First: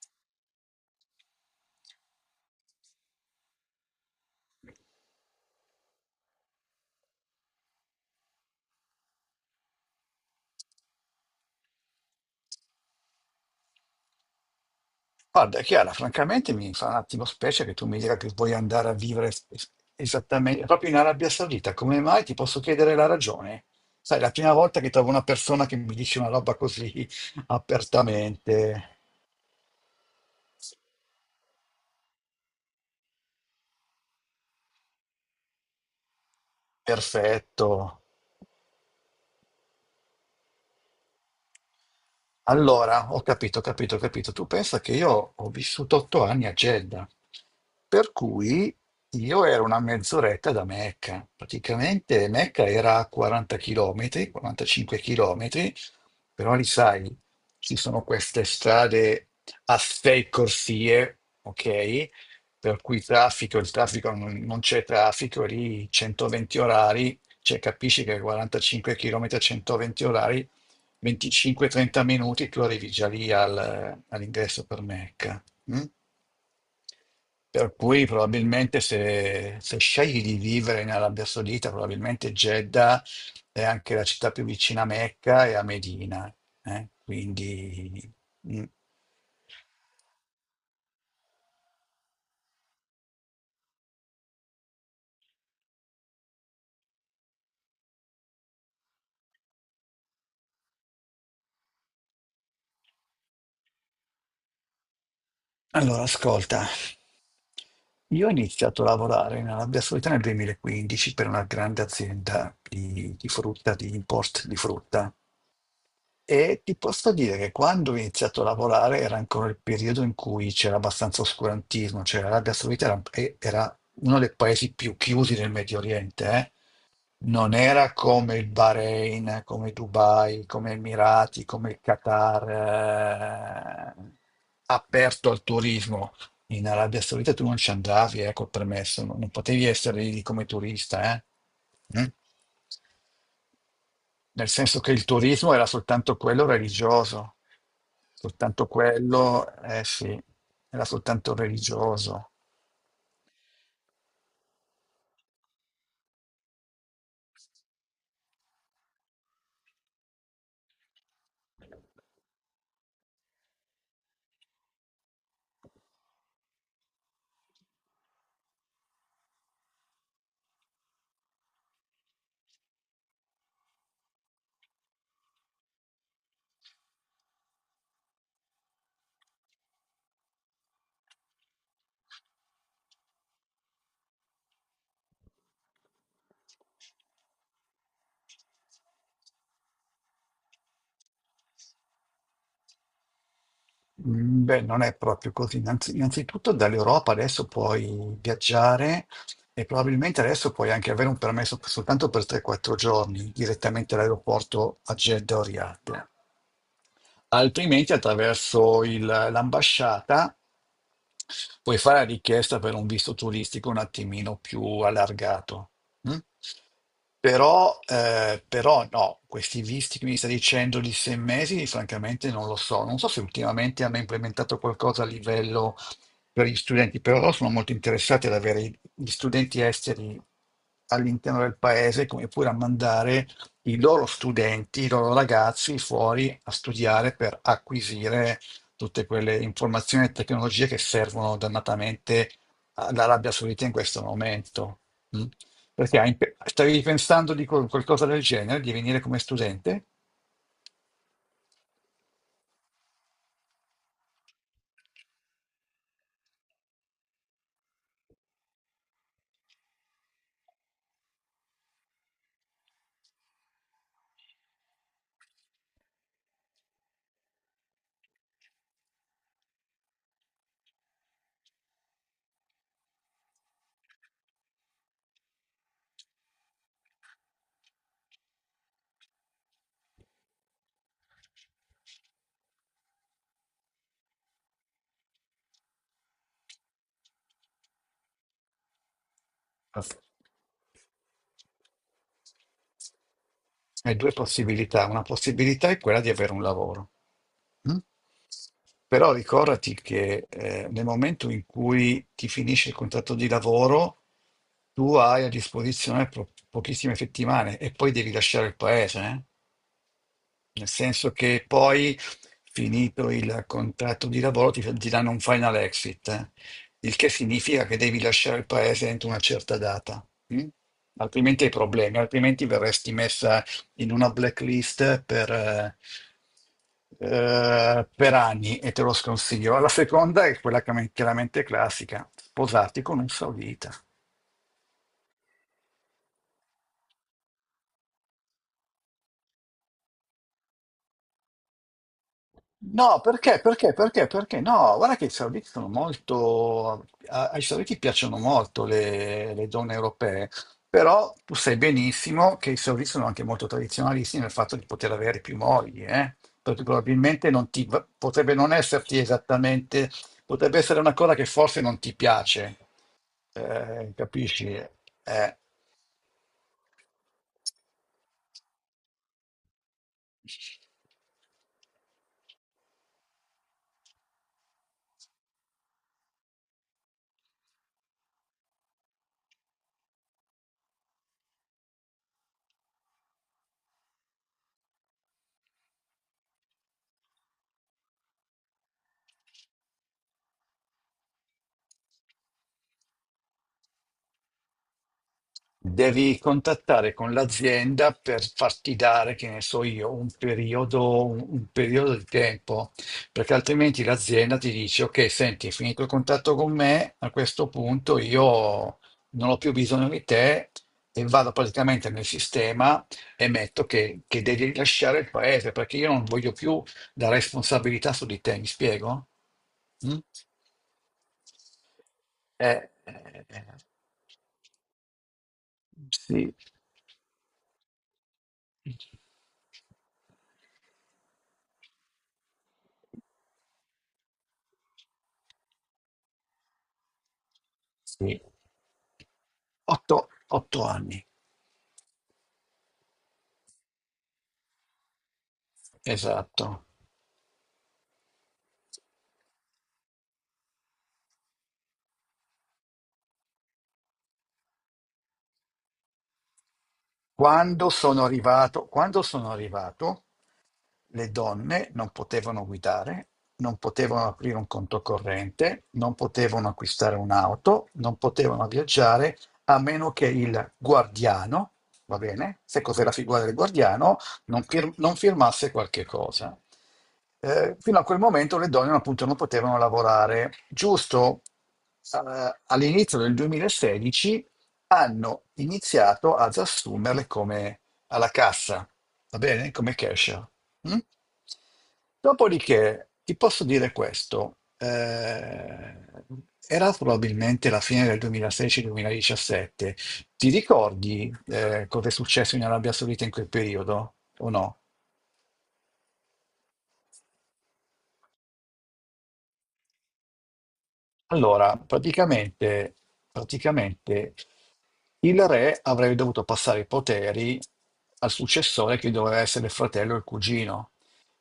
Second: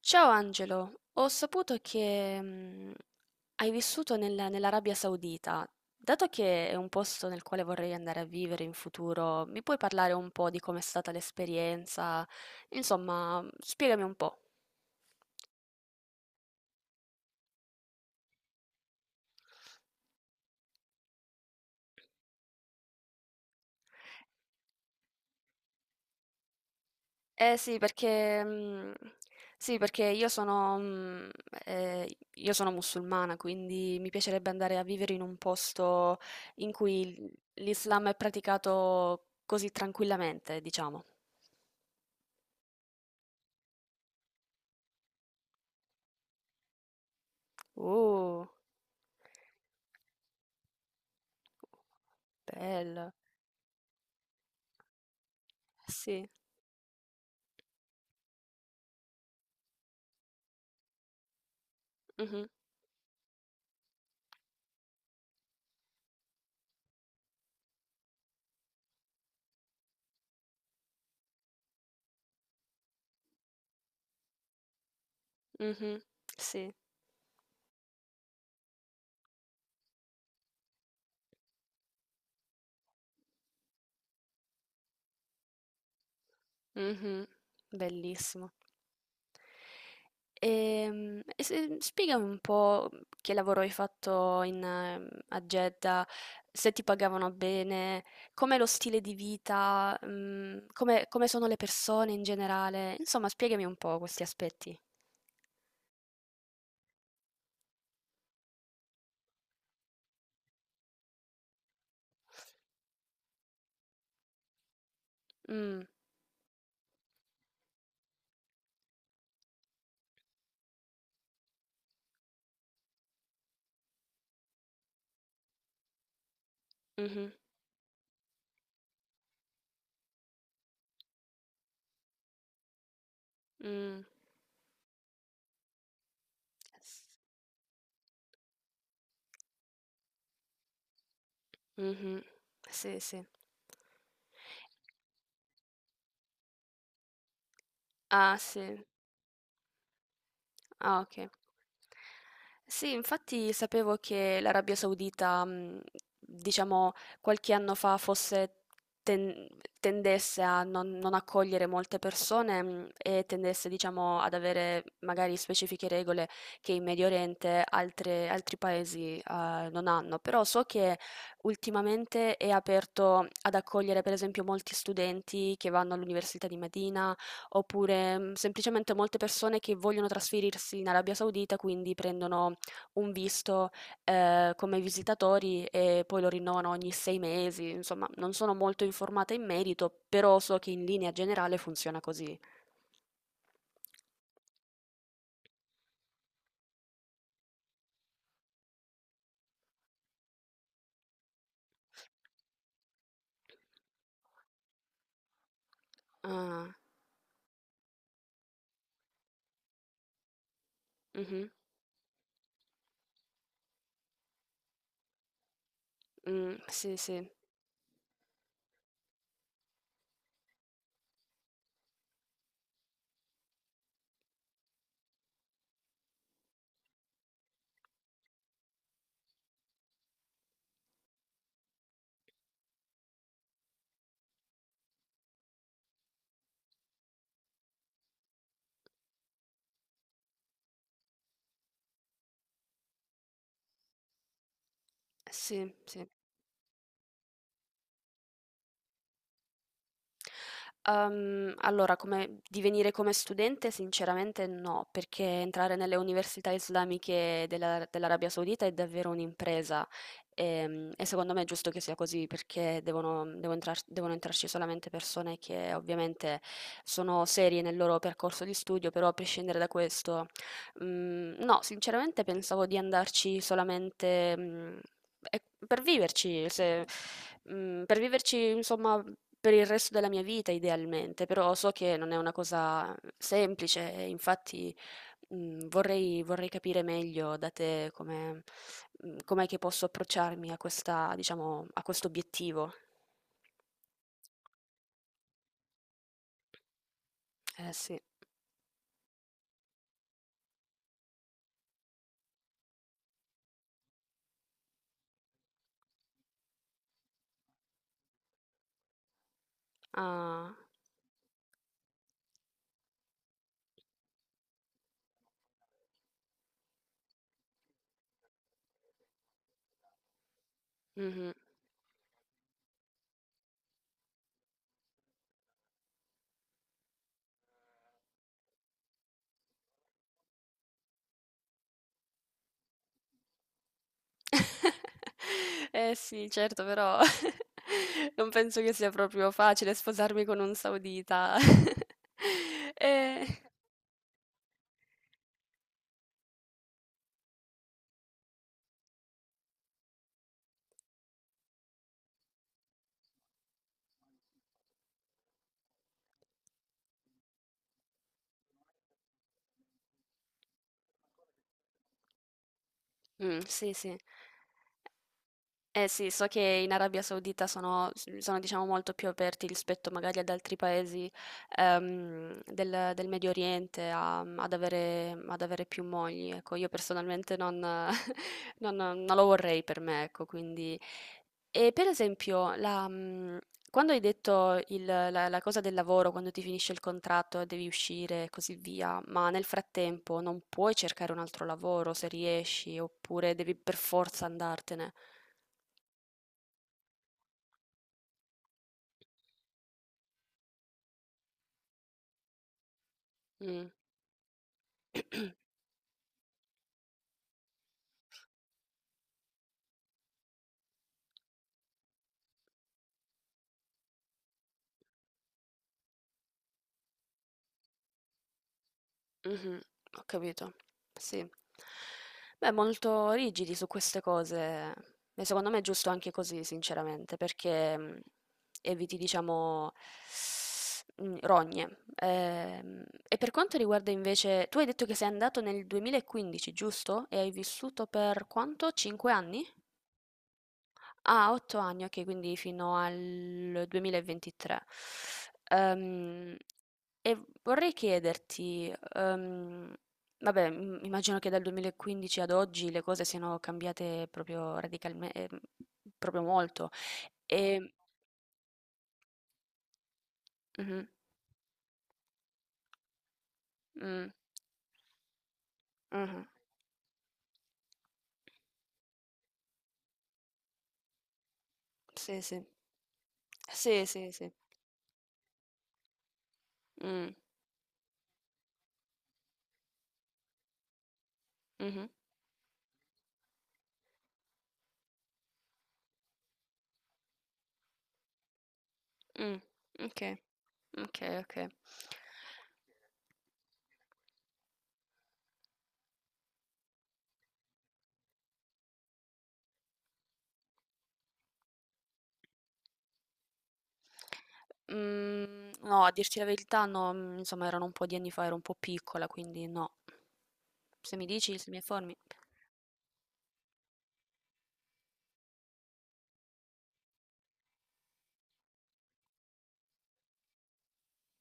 Ciao Angelo, ho saputo che hai vissuto nell'Arabia Saudita. Dato che è un posto nel quale vorrei andare a vivere in futuro, mi puoi parlare un po' di com'è stata l'esperienza? Insomma, spiegami un po'. Guarda, Chiara, francamente mi fa un attimo specie che tu mi dica che vuoi andare a vivere esattamente proprio in Arabia Saudita. Come mai? Ti posso chiedere la ragione? Sai, è la prima volta che trovo una persona che mi dice una roba così Eh sì, perché, apertamente. sì, perché io sono musulmana, quindi mi piacerebbe andare a vivere in un posto in cui Perfetto. l'Islam è praticato così tranquillamente, diciamo. Allora, ho capito, ho capito, ho capito. Tu pensa che io ho vissuto 8 anni a Jeddah, per Uh. cui io ero una mezz'oretta da Mecca. Praticamente Mecca era a Bella. 40 km, 45 km, Sì. però li sai, ci sono queste strade a sei corsie, ok? Mh-mh, Per cui il traffico non c'è traffico, lì 120 orari, cioè capisci che 45 km a 120 orari, 25-30 minuti tu arrivi già lì all'ingresso per Mecca. Mm? mh-mh. Sì. Per cui probabilmente se scegli di vivere in Arabia Saudita, probabilmente Jeddah è anche la città più vicina a Mecca e a Medina, eh? Mh-mh. Quindi, Bellissimo. mm. E se spiegami un po' che lavoro hai fatto in a Jeddah, se ti pagavano bene, com'è lo stile di vita, come sono le persone in generale. Insomma, spiegami un po' questi aspetti. Allora ascolta, io ho iniziato a lavorare in Arabia Saudita nel 2015 per una grande azienda di frutta, di import di frutta. Mh, E ti posso dire che quando ho iniziato a lavorare era ancora il periodo in cui c'era abbastanza oscurantismo, cioè l'Arabia Saudita era uno dei paesi più chiusi del Medio Oriente, eh. mh-mh, Non era come il Bahrain, come Dubai, come Emirati, come il Qatar, mh. Aperto al turismo. In Arabia S Saudita tu non ci andavi, col permesso, non potevi essere lì come turista, eh. Mm? Mh-mh. Sì, sì. Nel senso che il turismo era soltanto quello religioso, Ah, soltanto sì. quello, eh sì, era Ah, ok. soltanto religioso. Sì, infatti sapevo che l'Arabia Saudita, diciamo, qualche anno fa fosse ten- tendesse a non accogliere molte persone, e tendesse, diciamo, ad avere magari specifiche regole che in Medio Oriente altri paesi, non hanno. Però so che ultimamente è aperto ad accogliere, per esempio, molti studenti che vanno all'Università di Medina. Oppure, semplicemente molte persone che vogliono trasferirsi in Arabia Saudita, quindi prendono un visto, come visitatori e poi lo rinnovano ogni 6 mesi. Insomma, non sono molto informata in merito, però so che in linea generale funziona così. Beh, non è proprio così. Innanzitutto dall'Europa adesso puoi viaggiare e probabilmente adesso puoi anche avere un permesso soltanto per 3-4 giorni direttamente all'aeroporto a Jeddah o Riyadh. Ah, Altrimenti attraverso l'ambasciata mh-mh, puoi fare la richiesta per un visto turistico un attimino più allargato. Mm? Sì, sì, Però, no, questi visti che mi sta dicendo di 6 mesi, francamente non lo so. Non so se ultimamente hanno implementato qualcosa a livello per gli studenti, però loro sono molto interessati ad avere gli studenti esteri all'interno del paese, come pure a mandare i loro studenti, i loro ragazzi fuori a studiare per acquisire tutte quelle informazioni e tecnologie che servono dannatamente all'Arabia Saudita in questo momento. Mm? sì, Perché sì. Stavi pensando di qualcosa del genere, di venire come studente? Allora, come divenire come studente sinceramente no, perché entrare nelle università islamiche della dell'Arabia Saudita è davvero un'impresa. E secondo me è giusto che sia così perché devono entrarci solamente persone che ovviamente sono serie nel loro percorso di studio, però a prescindere da questo. No, sinceramente pensavo di andarci solamente, e per viverci, se mhmm, per viverci insomma per il resto della mia vita idealmente, però so che non è una cosa semplice e infatti, vorrei capire meglio da te com'è che posso approcciarmi a questa diciamo, a questo obiettivo. Hai due possibilità. Una possibilità è quella di avere un lavoro. Eh Mm? sì, Però ricordati che, nel momento in cui ti finisce il contratto di lavoro, tu hai a disposizione pochissime settimane e poi devi lasciare il paese, eh? ah, Nel senso che poi, finito il contratto di lavoro, ti danno un final exit, il che significa che devi lasciare il paese entro una certa data. Mm? mh-mh. Altrimenti hai problemi, altrimenti verresti messa in una blacklist per anni e te lo sconsiglio. La seconda è quella chiaramente classica, sposarti con un saudita. Eh sì, certo, però non penso che sia proprio facile sposarmi con un saudita. No, perché? Eh, Perché? Perché? Perché? No, guarda che i servizi sono molto. Ai servizi piacciono molto le donne europee, però tu sai benissimo che i servizi sono anche molto tradizionalisti nel fatto di poter avere più mogli, eh? Perché probabilmente non ti, potrebbe non esserti esattamente, potrebbe essere una cosa che forse non ti piace, mm, sì, sì. capisci? Eh. Eh sì, so che in Arabia Saudita sono, diciamo, molto più aperti rispetto magari ad altri paesi del Medio Oriente ad avere più mogli. Ecco, io personalmente non, non lo vorrei per me, ecco, quindi. E per esempio, quando hai detto la cosa del lavoro, quando ti finisce il contratto e devi uscire e così via, ma nel frattempo non puoi cercare un altro lavoro se riesci, oppure devi per forza andartene. Devi contattare con l'azienda per farti dare, che ne so io, un periodo, un periodo di tempo, perché Mh, altrimenti l'azienda ti dice, ok, senti, hai finito il contatto con me, a questo punto io non ho più bisogno di te e vado praticamente nel sistema e metto che devi lasciare il paese, perché io non voglio più la responsabilità su di te, mi spiego? mh-mh, Mm? ho capito. Sì. Beh, Eh, molto eh, rigidi eh, su queste cose, e secondo me è giusto anche sì. così sinceramente, perché, eviti, diciamo, mhmm, rogne. E per quanto riguarda invece, tu hai detto che sei andato nel 2015, giusto? E hai vissuto Sì, per quanto? 5 anni? otto anni, Ah, 8 anni, okay, quindi fino al 2023. Ehm, esatto. e vorrei chiederti, vabbè, im immagino che dal 2015 ad oggi le cose siano cambiate proprio molto. Ehm Quando sono arrivato, Mh-mh, le donne non potevano guidare, non mh, potevano aprire un conto corrente, non mh-mh. potevano acquistare un'auto, non potevano viaggiare a meno che il guardiano, va Sì, bene, sì. se cos'è la figura del Sì, guardiano, sì, sì. non firmasse qualche cosa. Mh, Fino a quel momento le donne appunto non potevano lavorare. Giusto. mh-mh, All'inizio del 2016 hanno iniziato ad assumerle come alla cassa, va mh. bene? Come Okay, cashier. Mm? okay, okay. Dopodiché ti posso dire questo, era probabilmente la fine del 2016-2017. Ti ricordi, cosa è successo in Arabia Saudita in quel periodo o no? Mhmm, no, a dirti la verità no, insomma erano un po' di anni fa, ero un po' piccola, quindi no. Se mi dici, se mi Allora, informi. praticamente, il re avrebbe dovuto passare i poteri al successore che doveva essere il fratello o il cugino.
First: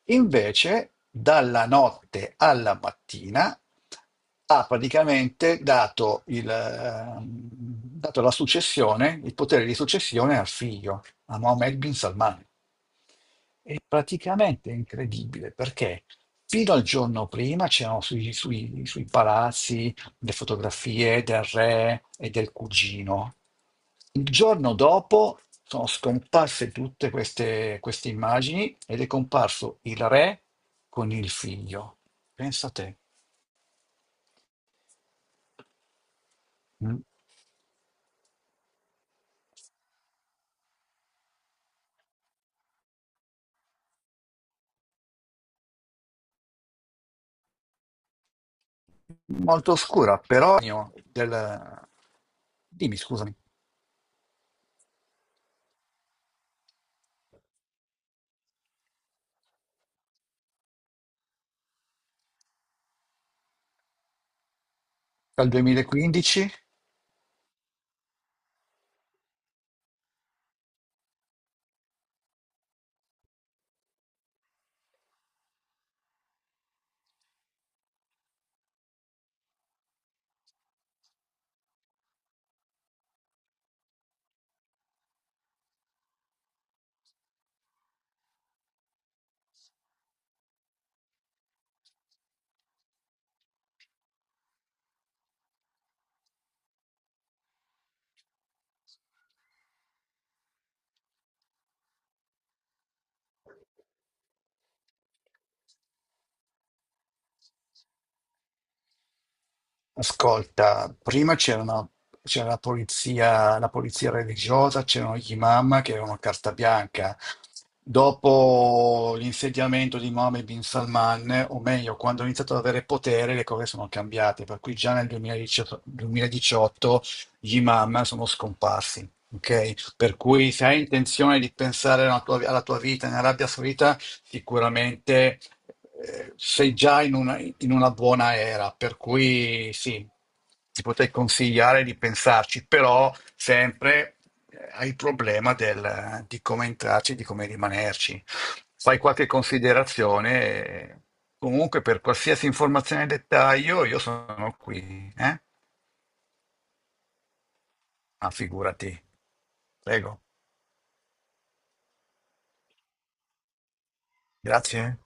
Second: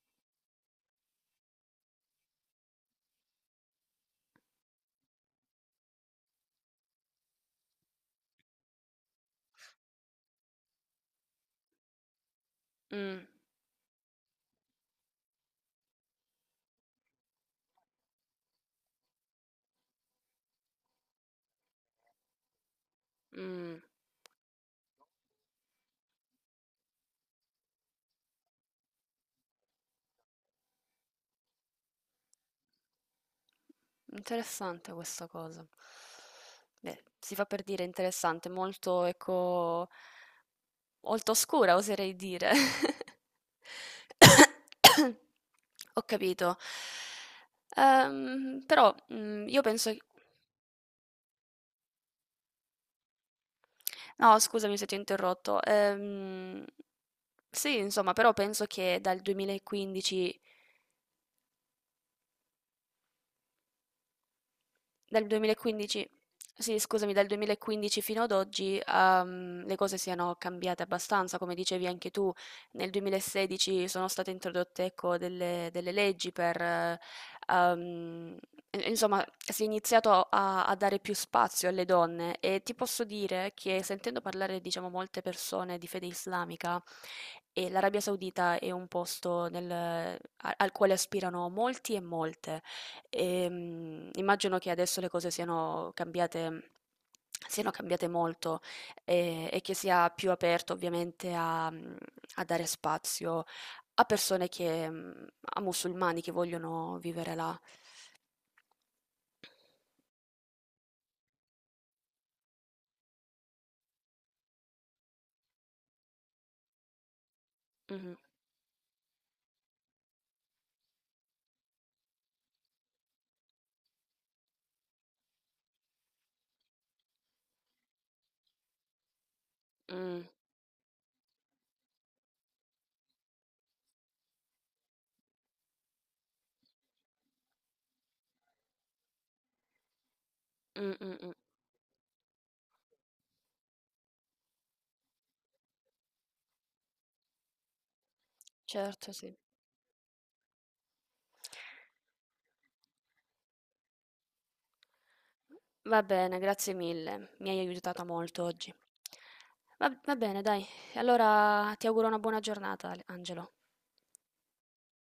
Invece, dalla notte alla mattina ha praticamente dato la successione, il potere di successione al figlio, a Mohammed bin Salman. Mh, Praticamente è incredibile perché fino al giorno prima c'erano sui palazzi le fotografie del re e del cugino. mh, Il giorno dopo sono scomparse tutte queste immagini ed è comparso il re con il figlio. Pensa a te. Interessante questa cosa. Beh, Mm. si fa per dire interessante, molto ecco, molto oscura oserei dire. Ho capito. Però, io Molto penso. oscura, però del... Dimmi, scusami, No, scusami se ti ho interrotto. Sì, insomma, però penso che dal 2015 dal dal 2015, 2015? sì, scusami, dal 2015 fino ad oggi, le cose siano cambiate abbastanza, come dicevi anche tu. Nel 2016 sono state introdotte, ecco, delle leggi per, ehm, insomma, si è iniziato a dare più spazio alle donne, e ti posso dire che, sentendo parlare, diciamo, molte persone di fede islamica, e l'Arabia Saudita è un posto al quale aspirano molti e molte. Immagino che adesso le cose siano cambiate molto, e che sia più aperto ovviamente a dare spazio a persone che mhmm, a musulmani che vogliono vivere là. Ascolta, prima c'era la polizia religiosa, c'erano gli imam che avevano carta bianca. Mh-mh. Dopo l'insediamento di Mohammed bin Salman, o meglio, quando ha iniziato ad avere potere, le cose sono cambiate. Per cui già nel 2018, 2018 gli imam sono scomparsi. Ok? Per Mh. cui se hai intenzione di pensare alla tua vita in Arabia Saudita, sicuramente, sei già in una buona era, per cui sì, ti Mh, potrei mh, mh. consigliare di pensarci, però sempre hai il problema di come entrarci, di come rimanerci. Fai Certo, qualche sì. considerazione, comunque per qualsiasi informazione e dettaglio io sono qui, eh? Va bene, grazie mille. Mi hai aiutata Ah, molto oggi. figurati. Va va Prego, bene dai, allora ti auguro una buona giornata, Ale Angelo. grazie.